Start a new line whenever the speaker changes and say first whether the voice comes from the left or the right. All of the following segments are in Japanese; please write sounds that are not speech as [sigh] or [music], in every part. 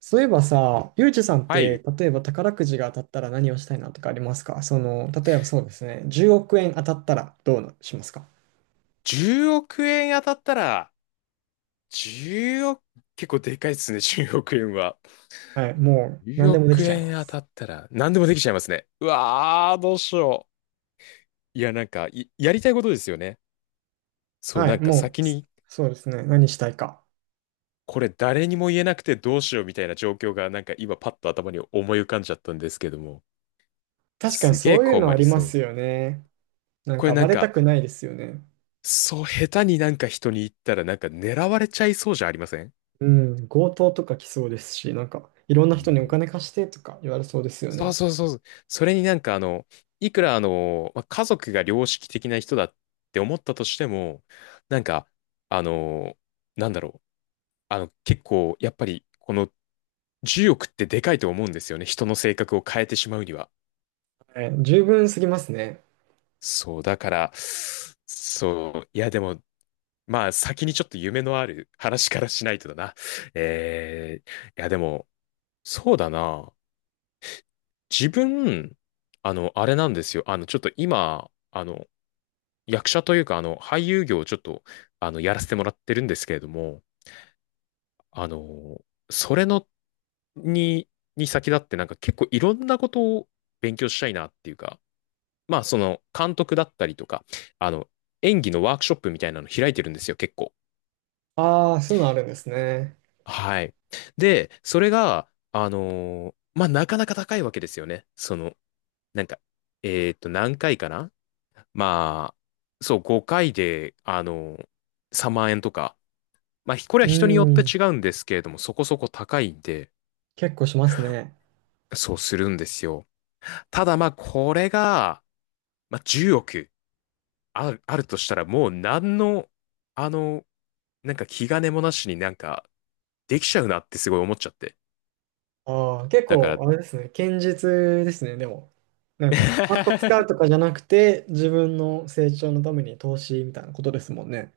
right: そういえばさ、ゆうじさんっ
left: は
right: て、
left: い。
right: 例えば宝くじが当たったら何をしたいなとかありますか？例えばそうですね、10億円当たったらどうしますか？
left: 10億円当たったら、10億、結構でかいですね、[laughs] 10億円は。
right: はい、もう何
left: 10
right: でもでき
left: 億
right: ちゃいま
left: 円当た
right: す。
left: ったら、何でもできちゃいますね。うわー、どうしよう。いや、なんか、いやりたいことですよね。そう、
right: は
left: な
right: い、
left: んか
right: も
left: 先
right: う、そ
left: に、
right: そうですね、何したいか。
left: これ誰にも言えなくてどうしようみたいな状況が、なんか今パッと頭に思い浮かんじゃったんですけども、
right: 確かに
left: すげえ
right: そういうの
left: 困
right: あ
left: り
right: りま
left: そう。
right: すよね。なん
left: これ
right: か
left: な
right: バ
left: ん
right: レた
left: か、
right: くないですよね。
left: そう、下手になんか人に言ったら、なんか狙われちゃいそうじゃありません？
right: うん、強盗とか来そうですし、なんかいろんな
left: う
right: 人にお
left: ん。
right: 金貸してとか言われそうですよ
left: そう
right: ね。
left: そうそうそう。それになんかいくらまあ家族が良識的な人だって思ったとしても、なんか、あの、なんだろう。結構、やっぱり、この10億ってでかいと思うんですよね。人の性格を変えてしまうには。
right: はい、十分すぎますね。
left: そう、だから、そう、いやでも、まあ先にちょっと夢のある話からしないとだな。えー、いやでも、そうだな。自分、あれなんですよ。ちょっと今、役者というか、俳優業をちょっと、やらせてもらってるんですけれども、あの、それの、に、に先立ってなんか結構いろんなことを勉強したいなっていうか、まあその監督だったりとか、あの、演技のワークショップみたいなの開いてるんですよ、結構。
right: ああ、そういうのあるんですね。
left: はい。で、それが、まあなかなか高いわけですよね。その、なんか、何回かな、まあ、そう、5回で、3万円とか、まあ、これは
right: う
left: 人によって違
right: ん、
left: うんですけれども、そこそこ高いんで、
right: 結構しますね。
left: そうするんですよ。ただまあ、これが、まあ、10億あるとしたら、もう何の、あの、なんか気兼ねもなしになんか、できちゃうなってすごい思っちゃって。
right: ああ、結
left: だか
right: 構、
left: ら、
right: あれですね、堅実ですね、でも。なんか、パッと使うと
left: [laughs]
right: かじゃなくて、自分の成長のために投資みたいなことですもんね。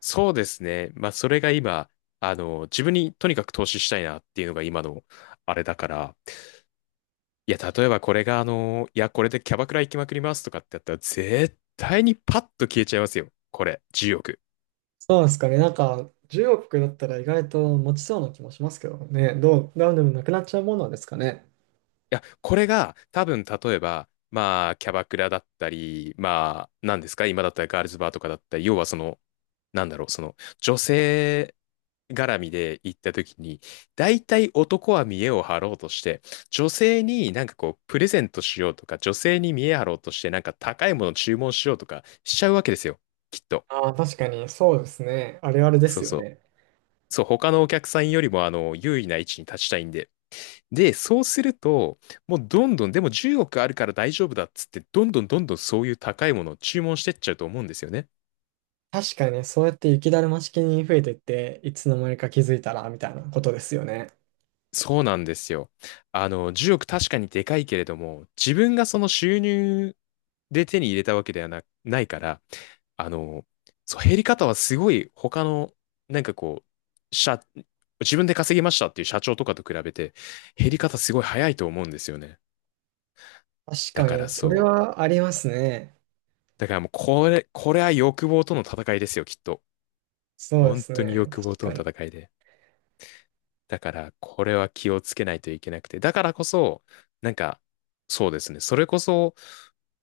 left: そうですね。まあ、それが今、自分にとにかく投資したいなっていうのが今の、あれだから、いや、例えばこれがいや、これでキャバクラ行きまくりますとかってやったら、絶対にパッと消えちゃいますよ。これ、10億。い
right: そうですかね、なんか、10億だったら意外と持ちそうな気もしますけどね、ダウンでもなくなっちゃうものなんですかね。
left: や、これが多分、例えば、まあ、キャバクラだったり、まあ、何ですか、今だったらガールズバーとかだったり、要はその、なんだろう、その、女性絡みで行った時に、大体男は見栄を張ろうとして、女性になんかこう、プレゼントしようとか、女性に見栄張ろうとして、なんか高いもの注文しようとかしちゃうわけですよ。きっと。
right: ああ、確かに、そうですね、あれあれで
left: そ
right: す
left: う
right: よ
left: そう。
right: ね。
left: そう、他のお客さんよりも、優位な位置に立ちたいんで。で、そうすると、もうどんどん、でも10億あるから大丈夫だっつって、どんどんどんどんそういう高いものを注文してっちゃうと思うんですよね。
right: 確かに、そうやって雪だるま式に増えていって、いつの間にか気づいたら、みたいなことですよね。
left: そうなんですよ。10億確かにでかいけれども、自分がその収入で手に入れたわけではな、ないから、あの、そう、減り方はすごい他の、なんかこう、自分で稼ぎましたっていう社長とかと比べて、減り方すごい早いと思うんですよね。
right: 確
left: だ
right: か
left: から
right: に、そ
left: そ
right: れ
left: う、
right: はありますね。
left: だからもうこれ、これは欲望との戦いですよ、きっと。
right: そうで
left: 本
right: す
left: 当に
right: ね、
left: 欲望
right: 確
left: と
right: か
left: の
right: に。
left: 戦いで。だから、これは気をつけないといけなくて。だからこそ、なんか、そうですね。それこそ、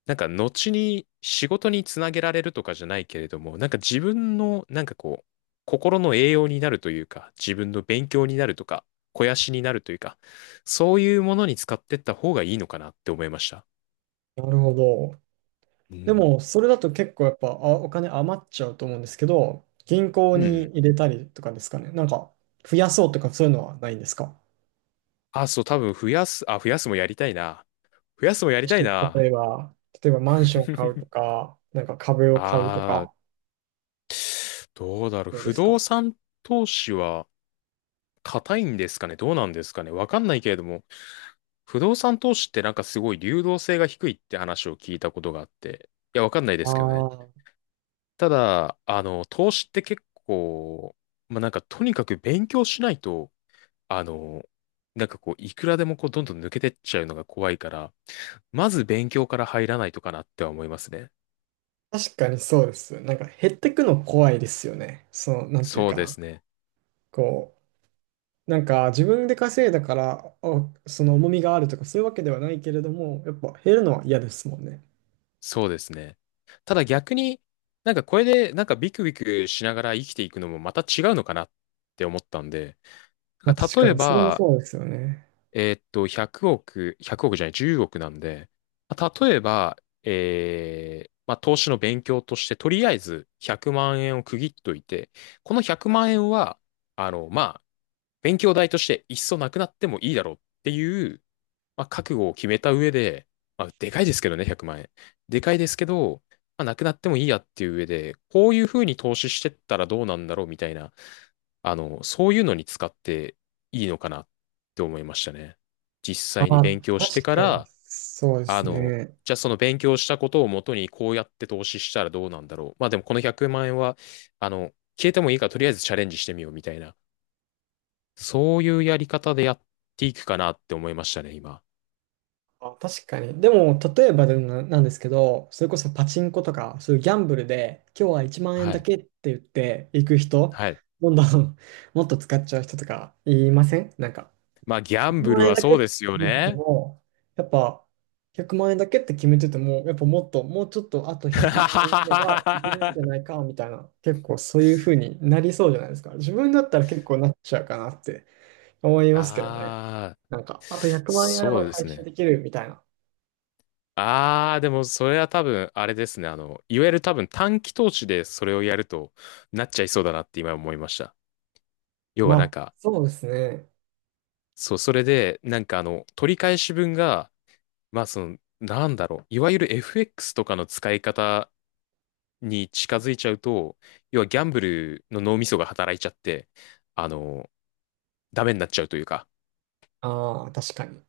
left: なんか、後に仕事につなげられるとかじゃないけれども、なんか自分の、なんかこう、心の栄養になるというか、自分の勉強になるとか、肥やしになるというか、そういうものに使ってった方がいいのかなって思いました。
right: なるほど。
left: う
right: で
left: ん。
right: も、それだと結構やっぱ、お金余っちゃうと思うんですけど、銀行
left: う
right: に
left: ん。
right: 入れたりとかですかね。なんか、増やそうとかそういうのはないんですか？
left: あ、そう、多分増やす、あ、増やすもやりたいな。増やすもやり
right: もし、
left: たい
right: 例
left: な。
right: えば、マンション買うと
left: [laughs]
right: か、なんか株を買うと
left: あー、
right: か、
left: どうだろう。
right: どうで
left: 不
right: す
left: 動
right: か？
left: 産投資は硬いんですかね、どうなんですかね、わかんないけれども、不動産投資ってなんかすごい流動性が低いって話を聞いたことがあって。いや、わかんないで
right: あ
left: すけどね。
right: あ、
left: ただ、投資って結構、まあ、なんかとにかく勉強しないと、あの、なんかこう、いくらでもこう、どんどん抜けてっちゃうのが怖いから、まず勉強から入らないとかなっては思いますね。
right: 確かにそうです。なんか減ってくの怖いですよね。その、なんていう
left: そう
right: か
left: で
right: な。
left: すね。
right: こう、なんか自分で稼いだから、その重みがあるとかそういうわけではないけれども、やっぱ減るのは嫌ですもんね。
left: そうですね。ただ逆になんかこれでなんかビクビクしながら生きていくのもまた違うのかなって思ったんで、
right: ま
left: だ
right: あ
left: か
right: 確
left: ら
right: か
left: 例え
right: に、それも
left: ば、
right: そうですよね。
left: 100億、100億じゃない、10億なんで、まあ例えば、まあ、投資の勉強として、とりあえず100万円を区切っといて、この100万円は、まあ、勉強代としていっそなくなってもいいだろうっていう、まあ、覚悟を決めた上で、まあ、でかいですけどね、100万円。でかいですけど、まあ、なくなってもいいやっていう上で、こういうふうに投資してったらどうなんだろうみたいな、そういうのに使っていいのかなって思いましたね。実
right: あ
left: 際に
right: あ、
left: 勉強して
right: 確
left: か
right: かに、
left: ら、
right: そうで
left: あ
right: す
left: の、
right: ね。
left: じゃあその勉強したことをもとにこうやって投資したらどうなんだろう。まあでもこの100万円は、あの、消えてもいいからとりあえずチャレンジしてみようみたいな、そういうやり方でやっていくかなって思いましたね、今。
right: あ、確かに。でも、例えばでもなんですけど、それこそパチンコとか、そういうギャンブルで、今日は1万円
left: は
right: だ
left: い。
right: けって言って行く人、
left: はい。
right: どんどん [laughs] もっと使っちゃう人とかいません？なんか、
left: まあ、ギャン
right: 100
left: ブル
right: 万円
left: は
right: だけ
left: そ
right: っ
left: う
right: て
left: ですよ
right: 決めてて
left: ね。
right: も、やっぱ、100万円だけって決めてても、やっぱもっと、もうちょっとあと100万円あればいけるんじゃない
left: [laughs]
right: か、みたいな、結構そういう風になりそうじゃないですか。自分だったら結構なっちゃうかなって思いますけどね。
left: ああ、
right: なんか、あと100万円あれ
left: そ
right: ば
left: うです
right: 回収
left: ね。
right: できるみたいな。
left: ああ、でもそれは多分、あれですね。いわゆる多分短期投資でそれをやるとなっちゃいそうだなって今思いました。要
right: ま
left: はなん
right: あ、
left: か、
right: そうですね。
left: そう、それで、なんか取り返し分が、まあその、なんだろう、いわゆる FX とかの使い方に近づいちゃうと、要はギャンブルの脳みそが働いちゃって、あの、ダメになっちゃうというか、
right: ああ、確かに。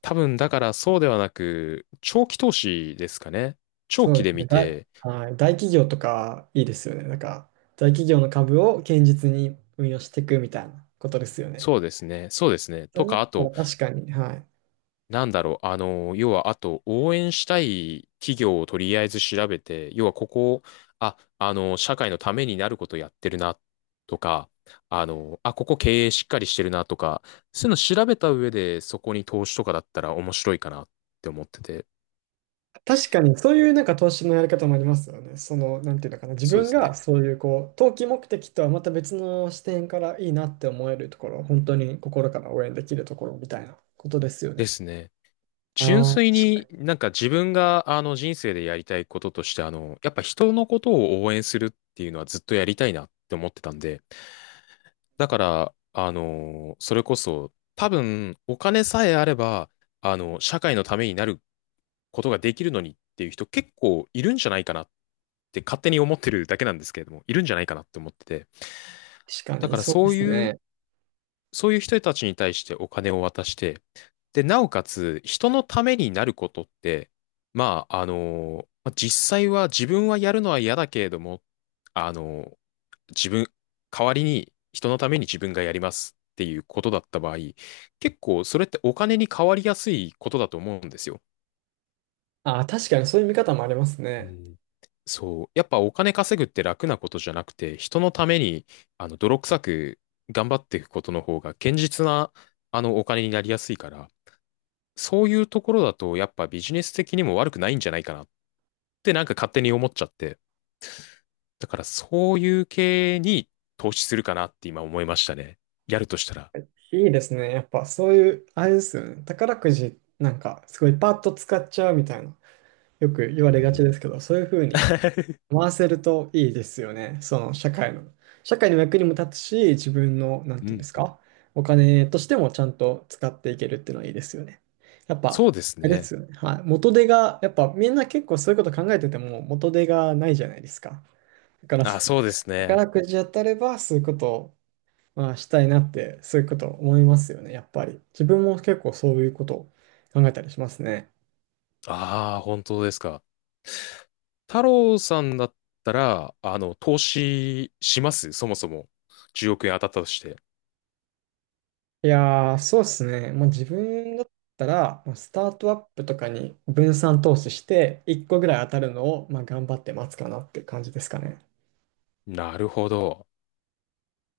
left: 多分だからそうではなく、長期投資ですかね。長
right: そう
left: 期
right: で
left: で
right: すね。
left: 見て、
right: はい、大企業とかいいですよね。なんか、大企業の株を堅実に運用していくみたいなことですよね。
left: そうですね、そうですね。
right: そ
left: と
right: れだ
left: か、
right: っ
left: あ
right: たら
left: と、
right: 確かに、はい。
left: なんだろう、要は、あと、応援したい企業をとりあえず調べて、要はここ、あ、社会のためになることやってるな、とか、あ、ここ経営しっかりしてるな、とか、そういうの調べた上で、そこに投資とかだったら面白いかなって思ってて。
right: 確かに、そういうなんか投資のやり方もありますよね。その、なんていうのかな。自
left: そうで
right: 分
left: す
right: が
left: ね。
right: そういう、こう、投機目的とはまた別の視点からいいなって思えるところ、本当に心から応援できるところみたいなことですよ
left: で
right: ね。
left: すね。純
right: ああ、
left: 粋
right: 確か
left: に
right: に。
left: なんか自分があの人生でやりたいこととしてやっぱ人のことを応援するっていうのはずっとやりたいなって思ってたんで、だから、それこそ多分お金さえあれば、社会のためになることができるのにっていう人結構いるんじゃないかなって勝手に思ってるだけなんですけれども、いるんじゃないかなって思ってて、
right: 確か
left: だ
right: に、
left: から
right: そうで
left: そう
right: す
left: い
right: ね。
left: う、そういう人たちに対してお金を渡して、で、なおかつ、人のためになることって、まあ、まあ実際は自分はやるのは嫌だけれども、あの、自分、代わりに人のために自分がやりますっていうことだった場合、結構それってお金に変わりやすいことだと思うんですよ。
right: あ、確かにそういう見方もあります
left: う
right: ね。
left: ん。そう。やっぱお金稼ぐって楽なことじゃなくて、人のために、泥臭く頑張っていくことの方が、堅実な、お金になりやすいから、そういうところだと、やっぱビジネス的にも悪くないんじゃないかなってなんか勝手に思っちゃって。だからそういう系に投資するかなって今思いましたね。やるとしたら。
right: いいですね。やっぱそういう、あれですよね。宝くじなんかすごいパッと使っちゃうみたいな、よく言わ
left: う
right: れがちで
left: ん。
right: すけど、そういうふうに
left: [laughs]
right: 回せるといいですよね。その社会の。社会の役にも立つし、自分の、なんて
left: う
right: いうんで
left: ん。
right: すか、お金としてもちゃんと使っていけるっていうのはいいですよね。やっ
left: そ
right: ぱ、
left: うです
right: あれで
left: ね。
right: すよね。はい。元手が、やっぱみんな結構そういうこと考えてても元手がないじゃないですか。だから、
left: あ、そうですね。
right: 宝くじ当たればそういうことを、まあ、したいなって、そういうこと思いますよね、やっぱり。自分も結構そういうことを考えたりしますね。
left: ああ、本当ですか。太郎さんだったら、投資しますそもそも。10億円当たったとして。
right: いやー、そうですね。もう自分だったら、もうスタートアップとかに分散投資して、1個ぐらい当たるのを、まあ、頑張って待つかなっていう感じですかね。
left: なるほど。